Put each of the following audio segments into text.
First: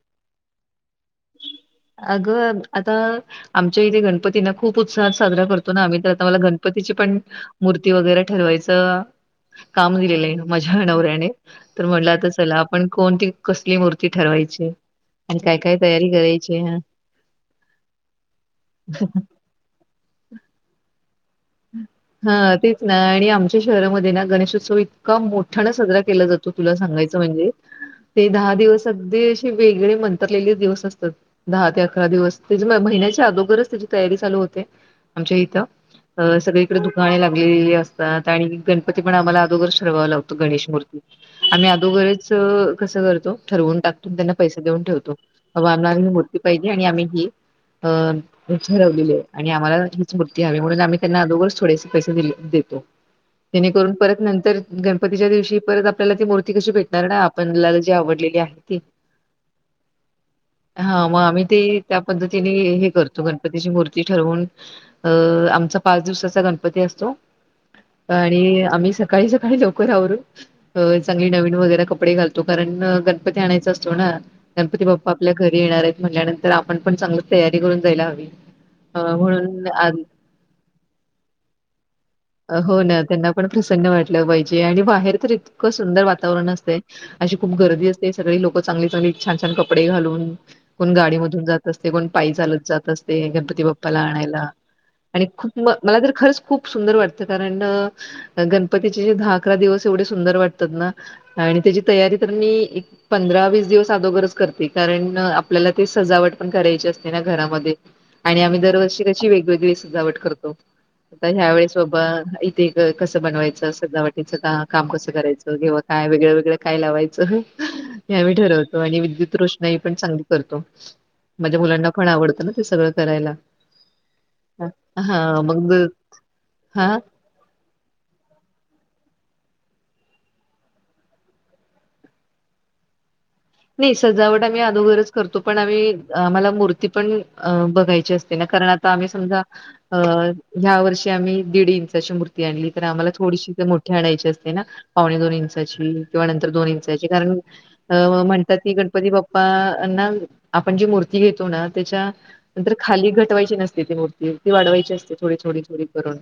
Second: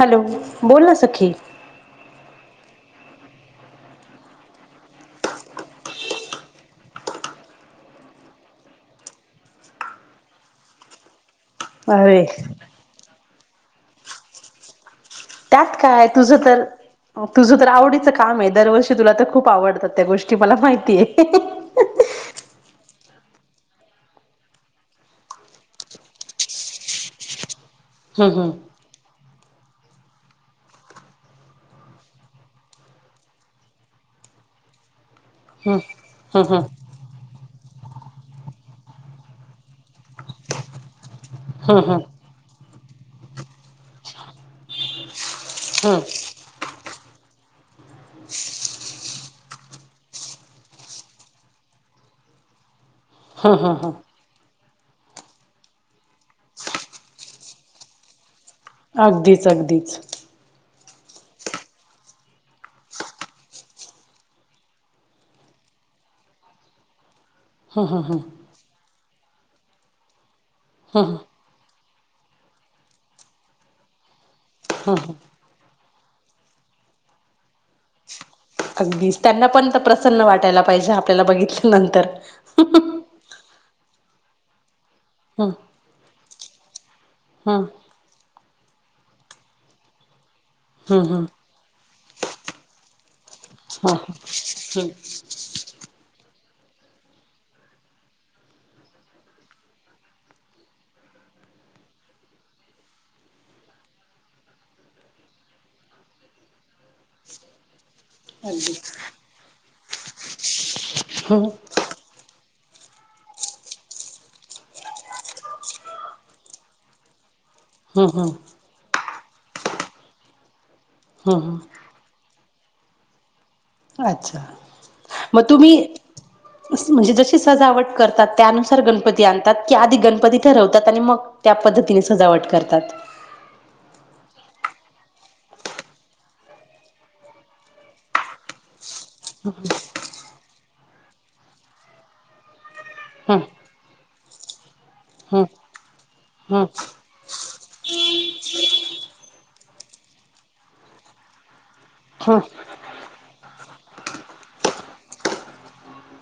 Hello बोल ना सखी अगं आता आमच्या इथे गणपतीना खूप उत्साहात साजरा करतो ना आम्ही तर आता मला गणपतीची पण मूर्ती वगैरे ठरवायचं काम दिलेलं आहे माझ्या नवऱ्याने तर म्हटलं अरे आता चला आपण कोणती कसली मूर्ती ठरवायची आणि त्यात काय तयारी तुझं करायची तर हा तुझं तर आवडीचं काम आहे दरवर्षी तुला तर खूप खूप आवडतात त्या गोष्टी मला माहिती आहे हा ते आणि आमच्या शहरामध्ये ना गणेशोत्सव इतका मोठा ना साजरा केला जातो तुला सांगायचं म्हणजे ते हम्म दहा हम्म दिवस अगदी अशी वेगळे मंत्रलेले दिवस असतात दहा ते अकरा दिवस त्या महिन्याच्या अगोगरच त्याची तयारी चालू होते आमच्या इथ. ह. सगळीकडे दुखाणे लागलेली असतात आणि गणपती पण आम्हाला अगोगर ठरवावं लागतो गणेश मूर्ती आम्ही हम्म हम्म अदोघरच कसं करतो ठरवून टाकतून त्यांना पैसा देऊन ठेवतो. अ अे हम्म मु हिे आणि आम्ही ही ठरवलेली आहे आणि आम्हाला हीच मूर्ती हवी म्हणून आम्ही त्यांना अजोरच थोडेसे पैसे दि देतो जेणेकरून परत नंतर गणपतीच्या दिवशी परत आपल्याला ती मूर्ती कशी भेटणार ना आपला जी आवडलेली आहे ती अगदीच अगदीच हा मग आम्ही ते त्या पद्धतीने हे करतो गणपतीची मूर्ती ठरवून अ आमचं? पाच दिवसाचा गणपती असतो आणि आम्ही सकाळी सकाळी लवकर आवरू. चांगली नवीन वगैरे कपडे घालतो कारण गणपती आणायच असतो ना गणपती बाप्पा आपल्या घरी येणार आहेत म्हणल्यानंतर आपण पण चांगली तयारी करून जायला हवी. अ, अगदीच त्यांना म्हणून पण आ प्रसन्न वाटायला पाहिजे आपल्याला बघितल्यानंतर हो ना त्यांना पण प्रसन्न वाटलं पाहिजे आणि बाहेर हम्म इतकं सुंदर वातावरण असते अशी खूप हम्म गर्दी असते. ते सगळी लोक चांगली चांगली छान छान कपडे घालून कोण हम्म गाडीमधून जात असते कोण पायी चालत जात असते गणपती बाप्पाला हम्म आणायला हम्म आणि खूप म मला तर खरंच खूप सुंदर वाटतं कारण गणपतीचेे दहा अकरा दिवस एवढे सुंदर वाटतात ना आणि त्याची तयारी तर मी पंधरा वीस दिवस अदोगरच करते कारण आपल्याला ते सजावट पण करायची असते ना घरामध्ये आणि आम्ही दरवर्षी कशी वेगवेगळी सजावट करतो आ हम्म हम्म ह्यावेेळेस सोब इथे कसं बनवायचं सळ वाट. तिच का काम कसं करायचं किंवा काय वेगळं वेगळं काय लावायचं हे हम्म आम्ही हम्म ठरवत. आणि विद्युत रोषणाई पण चांगली करतो हम्म माझ्या मुलांना पण आवडतं ना ते सगळं करायला अच्छा मग तुम्ही हां. म्हणजे ज सजावट करतात त्यानुसार गणपती आणतात की आधी गणपती ठरवतात आणि मग त्या पद्धतीने सजावट करतात. नाही सजावट आम्ही अदोगरच करतो पण आम्ही आम्हाला मूर्ती पण बघायची असते ना कारण आम्ही समजा अ ह्या वर्षी आम्ही दीड इंचाची मूर्ती आणली तर आम्हाला हम्म थोडीशी मोठी आणायची असते ना. पाहणे दोन हम्म इंचाची किंवा नंतर हम्म दोन इंचाची कारण म्हण. ती गणपती बाप्पा ना आपण जी मूर्ती घेतो ना त्याच्या हम्म नंतर खाली घटवायची नसते ती मूर्ती ती वाढवायची असते थोडी थोडी थोडी करून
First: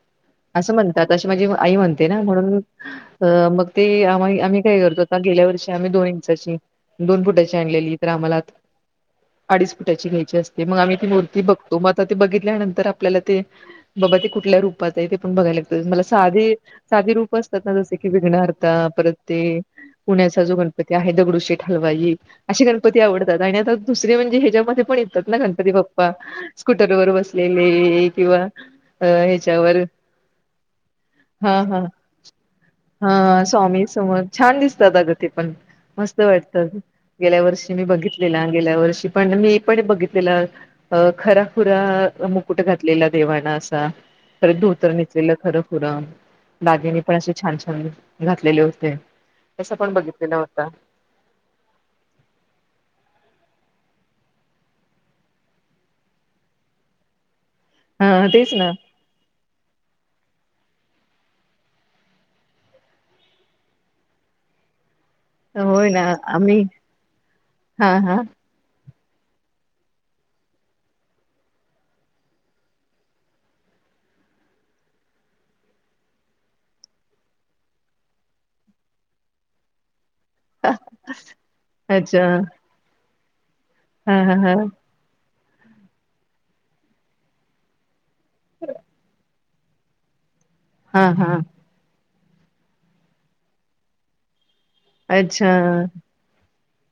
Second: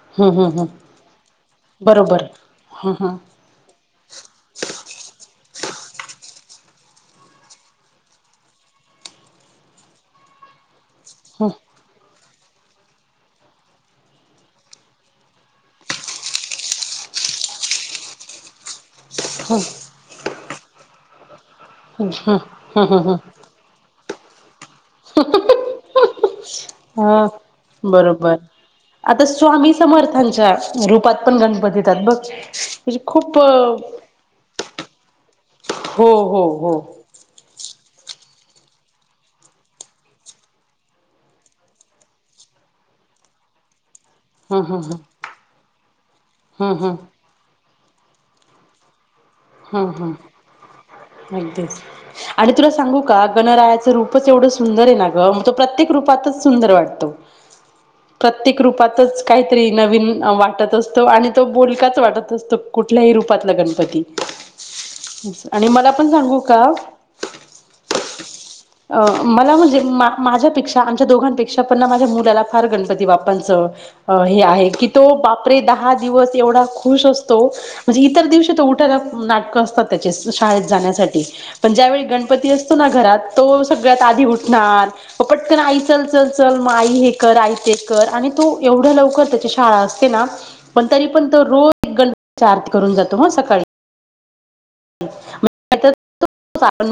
हम्म हम्म हम्म असं म्हणतात अशी माझी आई म्हणते ना बरोबर म्हणून हम्म हम्म अ मग ते आम्हाही आम्ही काय करतो आता गेल्या वर्षी आम्ही दोन इंचाची दोन फुटाची आणलेली तर आम्हाला अडीच फुटाची घ्यायची असते मग आम्ही ी मूर्ती हम्म बघतो मग आता ते बघितल्यानंतर आपल्याला ते बाबा ते कुठल्या रूपात आहे ते पण बघायला लागत मला साधे साधे रूप असतात ना जसे की विघणारता परत ते पुण्याचा जो गणपती आहे दगडूशेठ हलवाई अे हम्म गणपती हम्म आवडतात आणि आता दुसरे म्हणजे ह्याच्यामध्ये पण येतात ना गणपती बाप्पा हम्म स्कूटरवरर अ बसलेले बरोबर किंवा अ आता स्वामी ह्याच्यावर समर्थांच्या रूपात पण हा गणपती हा येतात बघ म्हणजे खूप हा स्वामी समोर छान दिसतात आ तथे पण हो मस्त हो वाटत हो गेल्या वर्षी मी बघितलेला गेल्या वर्षी पण मी पण बघितलेलं. अ खराखुरा मुकुट घातलेला देवाणा असा खर हम्म हम्म धोतर नचलेलं खरं खुरं हम्म हम्म दागिने पण असे छान छान घातलेले होते. तसा हम् पण हम बघितलेला होता अगदीच आणि तुला सांगू का गणरायाचं रूपच एवढं सुंदर आहे ना ग मग तो प्रत्येक रूपातच सुंदर वाटतो. ह प्रत्येक रूपातच काहीतरी नवीन वाटत असतो आणि तो बोलकाच वाटत असतो कुठल्याही रूपातला गणपती आणि होय मला ना पण सांगू आम्ही का हा हा अ मला म्हणजे मा माझ्यापेक्षा आमच्या दोघांपेक्षा पण माझ्या मुलाला फार गणपती बाप्पांचं अ हे आहे की तो बापरे दहा दिवस एवढा खुश असतो म्हणजे इतर दिवशी तर उठायला नाटकं असतात त्या शाळेत जाण्यासाठी पण ज्यावेळी अच्छा गणपती असतो ना घरात तो सगळ्यात हा आधी हा हा उठणार पटकन आई चल चल चल मग आई हे कर आई ते कर आणि तो एवढं लवकर त्याची शाळा असत पण हा तरी पण हा तो रोज गंा आरती करून जातो म सकाळी अच्छा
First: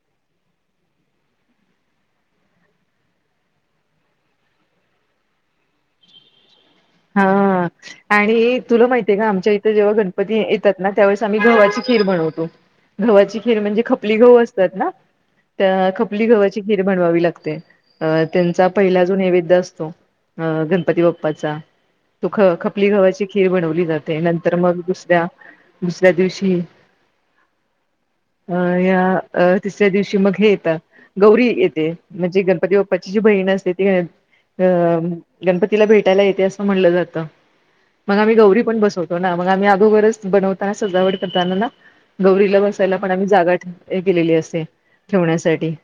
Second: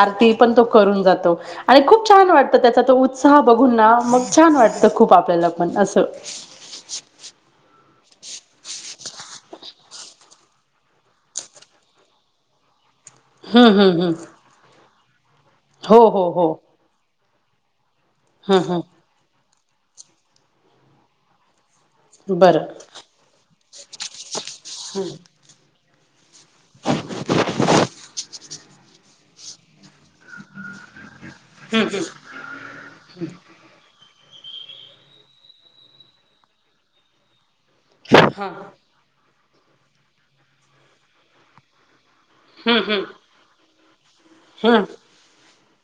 आरती पण तो करून जातो आणि खूप छान वाटतं त्याचा तो उत्साह बघून ना मग छान वाटतं खूप आपल्याला पण असं हा आणि तुला माहितीय आहे का आमच्या इथं जेव्हा गणपती येतात ना त्यावेळेस आम्ही गव्हावाची खीर बनवतो गव्हाची खीर हम्म म्हणजे हम्म हम्म खपली गव असतात ना तर हो खपली हो हो गव्हाची खीर बनवावी लागते अ हम्म त्यांचा हम्म पहिला जो नैवेद्य असतो अ गणपती बाप्पाचा तो ख बरं खपली गव्हाची खीर बनवली जाते नंतर मग दुसऱ्या दुसऱ्या दिवशी अ या तिसऱ्या दिवशी मग हे येतं गौरी हम्म येते हम्म म्हणजे गणपती बाप्पाची जी बहीण असते ती अ गणपतीला भेटायला येते असं म्हणलं जातं मग आम्ही गौरी पण बसवतो मग आम्ही अगोबरच बनवताना सजावट करताना ना गौरीला हम्म बसायला पण हम्म आम्ही जागा ठेव हे केलेली असते हम्म ठेवण्यासाठी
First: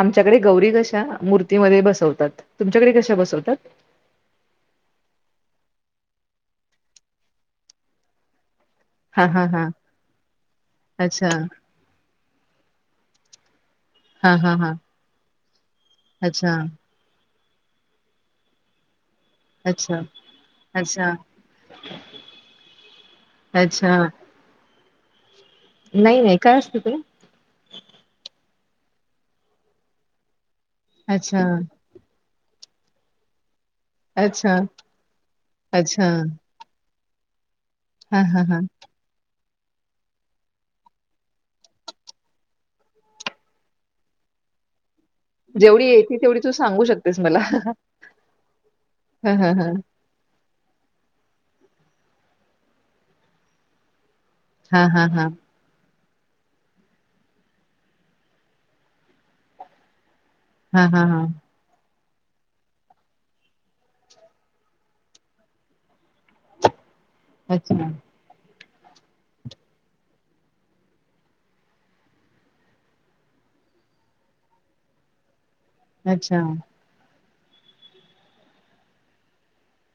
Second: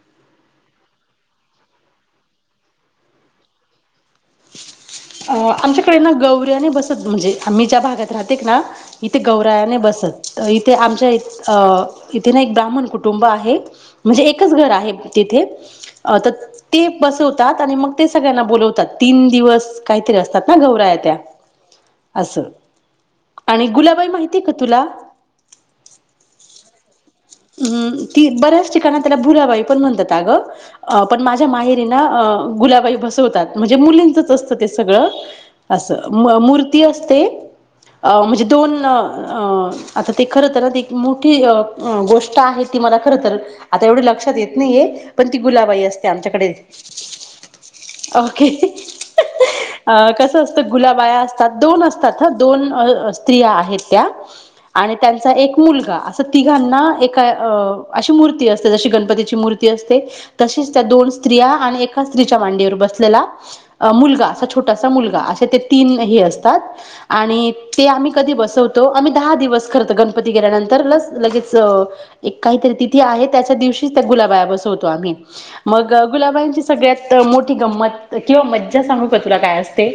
आमच्याकडे गौरी कशा मूर्तीमध्ये बसवतात तुमच्याकडे कशा बसवतात अ आमच्याकडे ना गौऱ्याने बसत म्हणजे आम्ही ज्या भागात राहते ना इथे हा हा हा गौरायाने बसत इथे आमच्या इ अच्छा अ इथे ना एक ब्राह्मण कुटुंब आहे म्हणजे हा एकच हा घर हा आहे तिथे तर अच्छा ते बसवतात आणि मग ते सगळ्यांना बोलवतात तीन दिवस अच्छा काहीतरी असतात ना गौरा या अच्छा त्या अस आणि अच्छा गुलाबाई माहिती किती क तुला नाही नाही काय असत तुही ती बऱ्याच ठिका त्याला भुराबाई पण म्हणतात ग पण अच्छा माझ्या मा गुलाबाात म्हणजे मुलीं असत अच्छा ते सगळं अस अच्छा असते हा हा म्हणजे हा दोन आता ते खर तर ना एक मोठी गोष्ट आहे ती मला खर तर आता एवढी लक्षात येत नाहीये पण ती गुलाबाई जेवढी असते येते तेवढी तू आमच्याकडे सांगू शकतेस ओके हम् हम हम अ कसं असत गुलाबाया असतात दोन असतात ह दोन स्त्रिया आहेत त्या हा आणि हा हा त्यांचा एक मुलगा असं तिघांना एक अ मू असते ज गणपतीची मूर्ती असते तशीच त्या हा हा दोन हा स्त्रिया आणि कसतरीच्या मांडीवर बसलेला मुलगा असा छोटासा मुलगा असे ते तीन हे असतात आणि ते अच्छा आम् कधी बसवतो आम्ही दहा दिवस करतो गणपती गेल्यानंतर लस लगेच एक काहीतरी तिथी आहे त्याच्या दिवशीच त्या गुलाबाया बसवतो आम्ही मग अच्छा गुलाबायांची सगळ्यात मोठी गंमत किंवा मज्जा सांगू का तुला काय असते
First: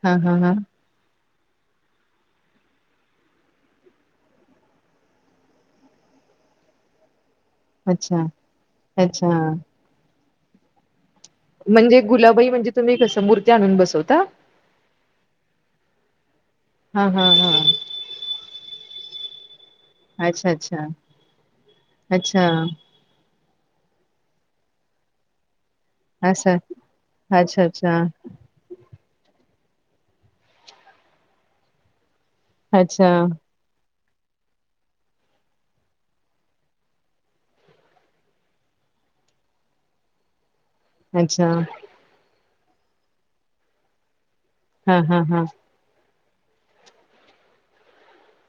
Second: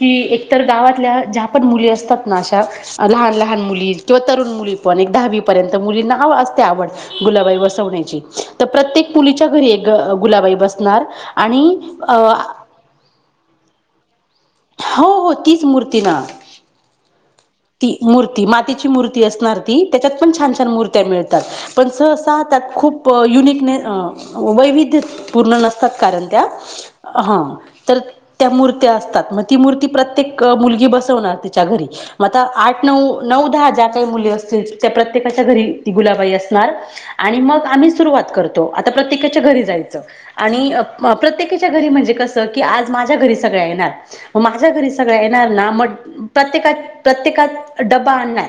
कि हा हा हा एकतर गावातल्या ज्या पण मुली असतात ना अशा लहान लहान मुली किंवा तरुण मुली पण एक दहावी पर्यंत मुली नाव अस आवड गुलाबाई बसवण्याची अच्छा तर प्रत्येक अच्छा मुलीच्या घरी गुलाबाई बसणार आणि म्हणजे गुलाबाई म्हणजे तुम्ही कसं मूर्ती आणून बसवता हो हो तीच मूर्ती ना हम् हम हम मूर्ती मातीची मूर्ती असणार ती त्याच्यात पण अच्छा छान छान अच्छा मूर्त्या मिळतात पण अच्छा ससाात खूप प युनिकनेस वैविध्य पूर्ण नत कारण त्या असं अच्छा अच्छा तर त्या मूर्त्या असतात म्ह मू प्रत्येक मुलगी बसवणार तच्या घरी म आठ अच्छा नऊ न दहा का मुली असतील त्या प्रत्येकाच्या घरी ती गुलाबाई असणार आणि मग आम्ही सुरुवात करतो आता प्रत्येकाच्या घरी जायचं आणि अच्छा प्रत्येकीच्या घरी म्हणजे कस की आज माझ्या घरी सगळ्या येणार माझ्या घरी हा सगळ हा हा येणार ना मग प्रत्येकात प्रत्येकात डब्बा आणणार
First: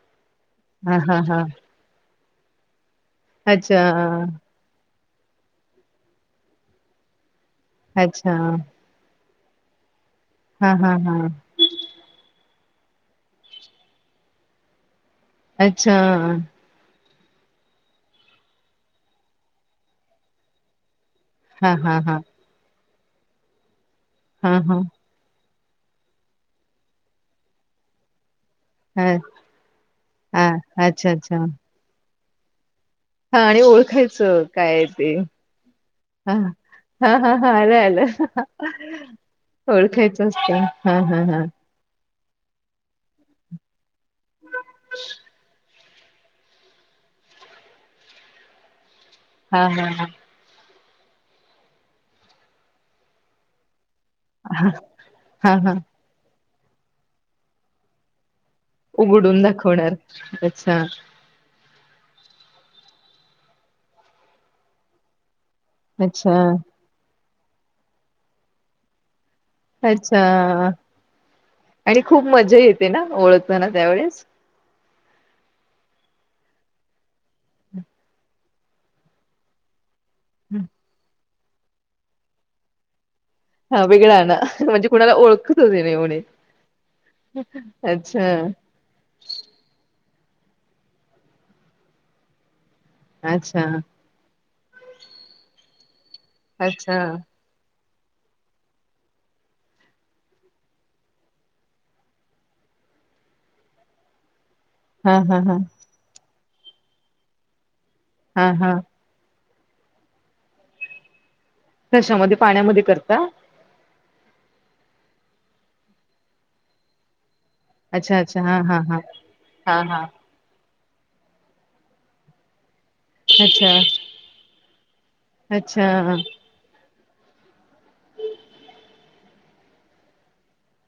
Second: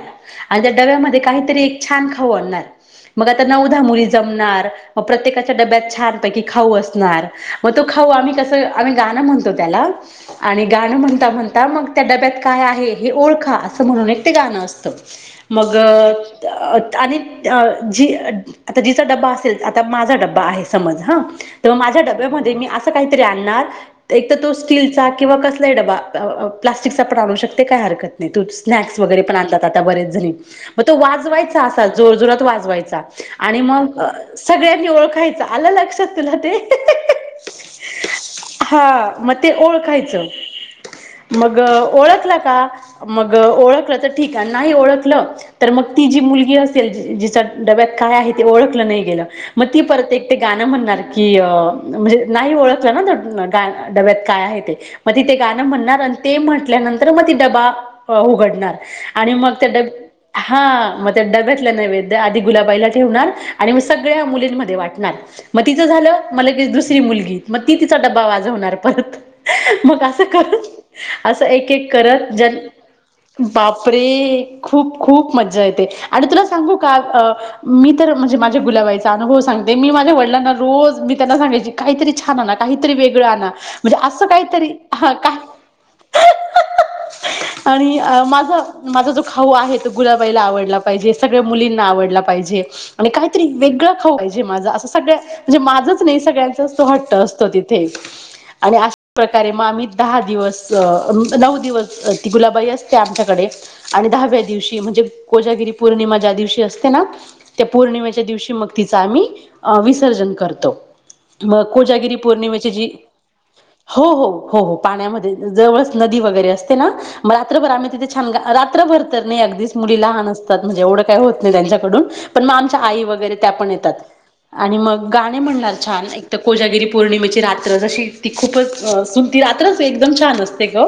आणि त्या हा डव्यामध्ये हा हा काहीतरी एक छान खाऊ आणणार मग आता नवदाा अच्छा मुली जमणार म प्रत्येकाच्या डब्यात छानपैकी खाऊ असणार मग तो खाऊ अच्छा आम्ही कसं आम्ही गाणं म्हणतो त्याला आणि हा हा गाणं हा म्हणता म्हण मग त्या डब्यात काय आहे हे ओळखा असं म्हणून एक ते गाणं असतं मग अच्छा आणि जी आता जिचा डब्बा असेल आता माझा डब्बा आहे समज हा हा तर हा माझ्या हा डब्यामध्ये मी असं काहीतरी आणणार एक तर हा तो हा ह स्टीलचा किंवा कसलाही डबा प्लास्टिकचा पणालू शकते काय हरकत तू स्नॅक्स हा वगैरे पण आणला आता बरेच जणी मग तो अच्छा अच्छा वाजवायचा असा जोर जोरात वाजवायचा हा आणि मग ओळखायचं काय आहे सगळ्यांनी ते ओळखायचं आलं लक्षात हा तुला ते हा हा हा आलं आलं हा मग ते ओळखायचं असतं हा हा हा मग ओळखला का मग ओळखलं तर ठीक आहे नाही ओळखलं. तर मग ती जी मुलगी असेल जिच्या डब्यात काय आहे ते ओळखलं नाही गेलं मग हा ती हा हा परत एक. ते गाणं म्हणणार की म्हणजे नाही ओळखलं ना डब्यात काय आहे हा ते. मग ति ते हा गाणं हा म्हणणार ते म्हटल्यानंतर मग त डबा उघडणार. आणि उघडून मग त्या ड दाखवणार. अच्छा. हा म. डगतल्या नैवेद्य आधी गुलाबाईला ठेवणार आणि म सगळ्या मुलींमध्ये वाटणार. मग तिचं झालं अच्छा मला दुसरी मुलगी मग ती तिचा डब्बा वाजवणार परत. मग अच्छा असं करत असं एक एक आणि खूप करत ज मजा येते ना ओळखताना त्यावेळेस. बापरी. खूप खूप मज्जा येते आणि तुला सांगू का. मी तर म्हणजे माझ्या गुलाबाईचा अनुभव सांगते मी मा वडला ना रोज मी त्यांना सांगायची काहीतरी छान आण काहीतरी वेगळं आण हा वेगळा आण ना म्हणजे. कोणाला ओळखतो देणे होणे आणि अच्छा. माझा माझा जो खाऊ आहे तो गुलाबाईला आवडला पाहिजे सगळ्या मुलींना आवडला पाहिजे. आणि काहीतरी अच्छा वेगळं खाऊ पाहिजे माझं असं सगळ्या म्हणजे माझंच नाही सगळ्यांचं अस अच्छा वाटतं असत. तिथे आणि अशा प्रकारे मग आम्ही दहा दिवस नऊ दिवस ती गुलाबाई असते आमच्याकडे आणि दहाव्या दिवशी म्हणजे हा हा हा कोजागिरी पौर्णिमा ज्या दिवशी असते ना त्या पौर्णिमेच्या हा दिवशी मग हा तिचा आम्ही विसर्जन करतो मग कोजागिरी कशामध्ये पौर्णिमेची पाण्यामध्ये जी करता? हो हो हो हो पाण्यामध्ये जवळ नदी वगैरे असते ना. मग रात्रभर आम्ही तिथे अच्छा छान अच्छा हा हा हा रात्रभर तर नाही अगदीच हा हा मुलीला लहान असत. म्हणजे एवढं काय होत नाही त्यांच्याड पण मग आमच्या आई. ण अच्छा येत गा म्हण अच्छा छान. कोजागिरी पौर्णिमेची रात्र जशी ती खूपच सुन ती रात्रच एकदम छान असते ग.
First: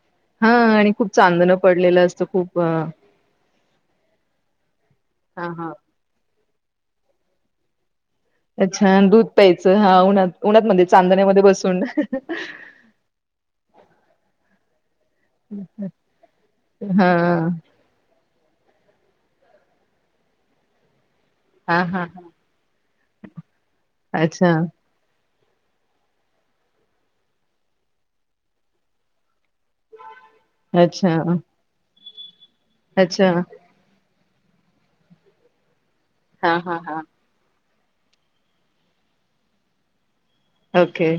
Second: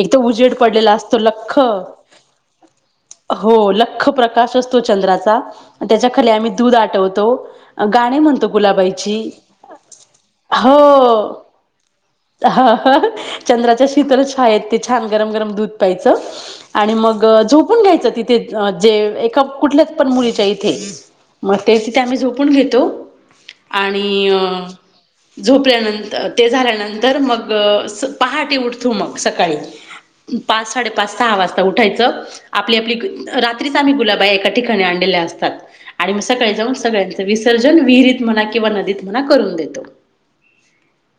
एकदा हा उजेड आणि पडलेला खूप असतो चांदणं लख्ख. पडलेलं असतं खूप अ, हो लख्ख प्रकाश असतो चंद्राचा. हा हा. त्याच्या खाली आम्ही दूध आवतो गा म्हणो. अच्छा दूध प्यायचं हा उन्हात उन्हातमध्येध्ये चांदण्यामध्ये बसून. हा हा चंद्राच्या शीतल छा आहेत त्या. छान गरम गरम दूध प्यायचं आणि हा. मग झोपून घ्यायचं तिथे. जे एका कुठल्याच पण मुलीच्या इथे मग त्या हा तिथ हा आम्ही झोपून घेतो आणि. अच्छा झोपल्यानंतर ते झाल्यानंतर. तर मग पहाटे उठतो मग सकाळी पाच अच्छा, साडेपाच सहा वाजता. उठायच आपली आपली अच्छा. रात्रीच आम्ही गुलाबा एका ठिकाणी आणलेल्या असतात. आणि मग सकाळी हां, जाऊन हां, हां. सगळ्यांचं विसर्जन विहिरीत म्हणा किंवा नदीत म्हणा करून देतो. ओके.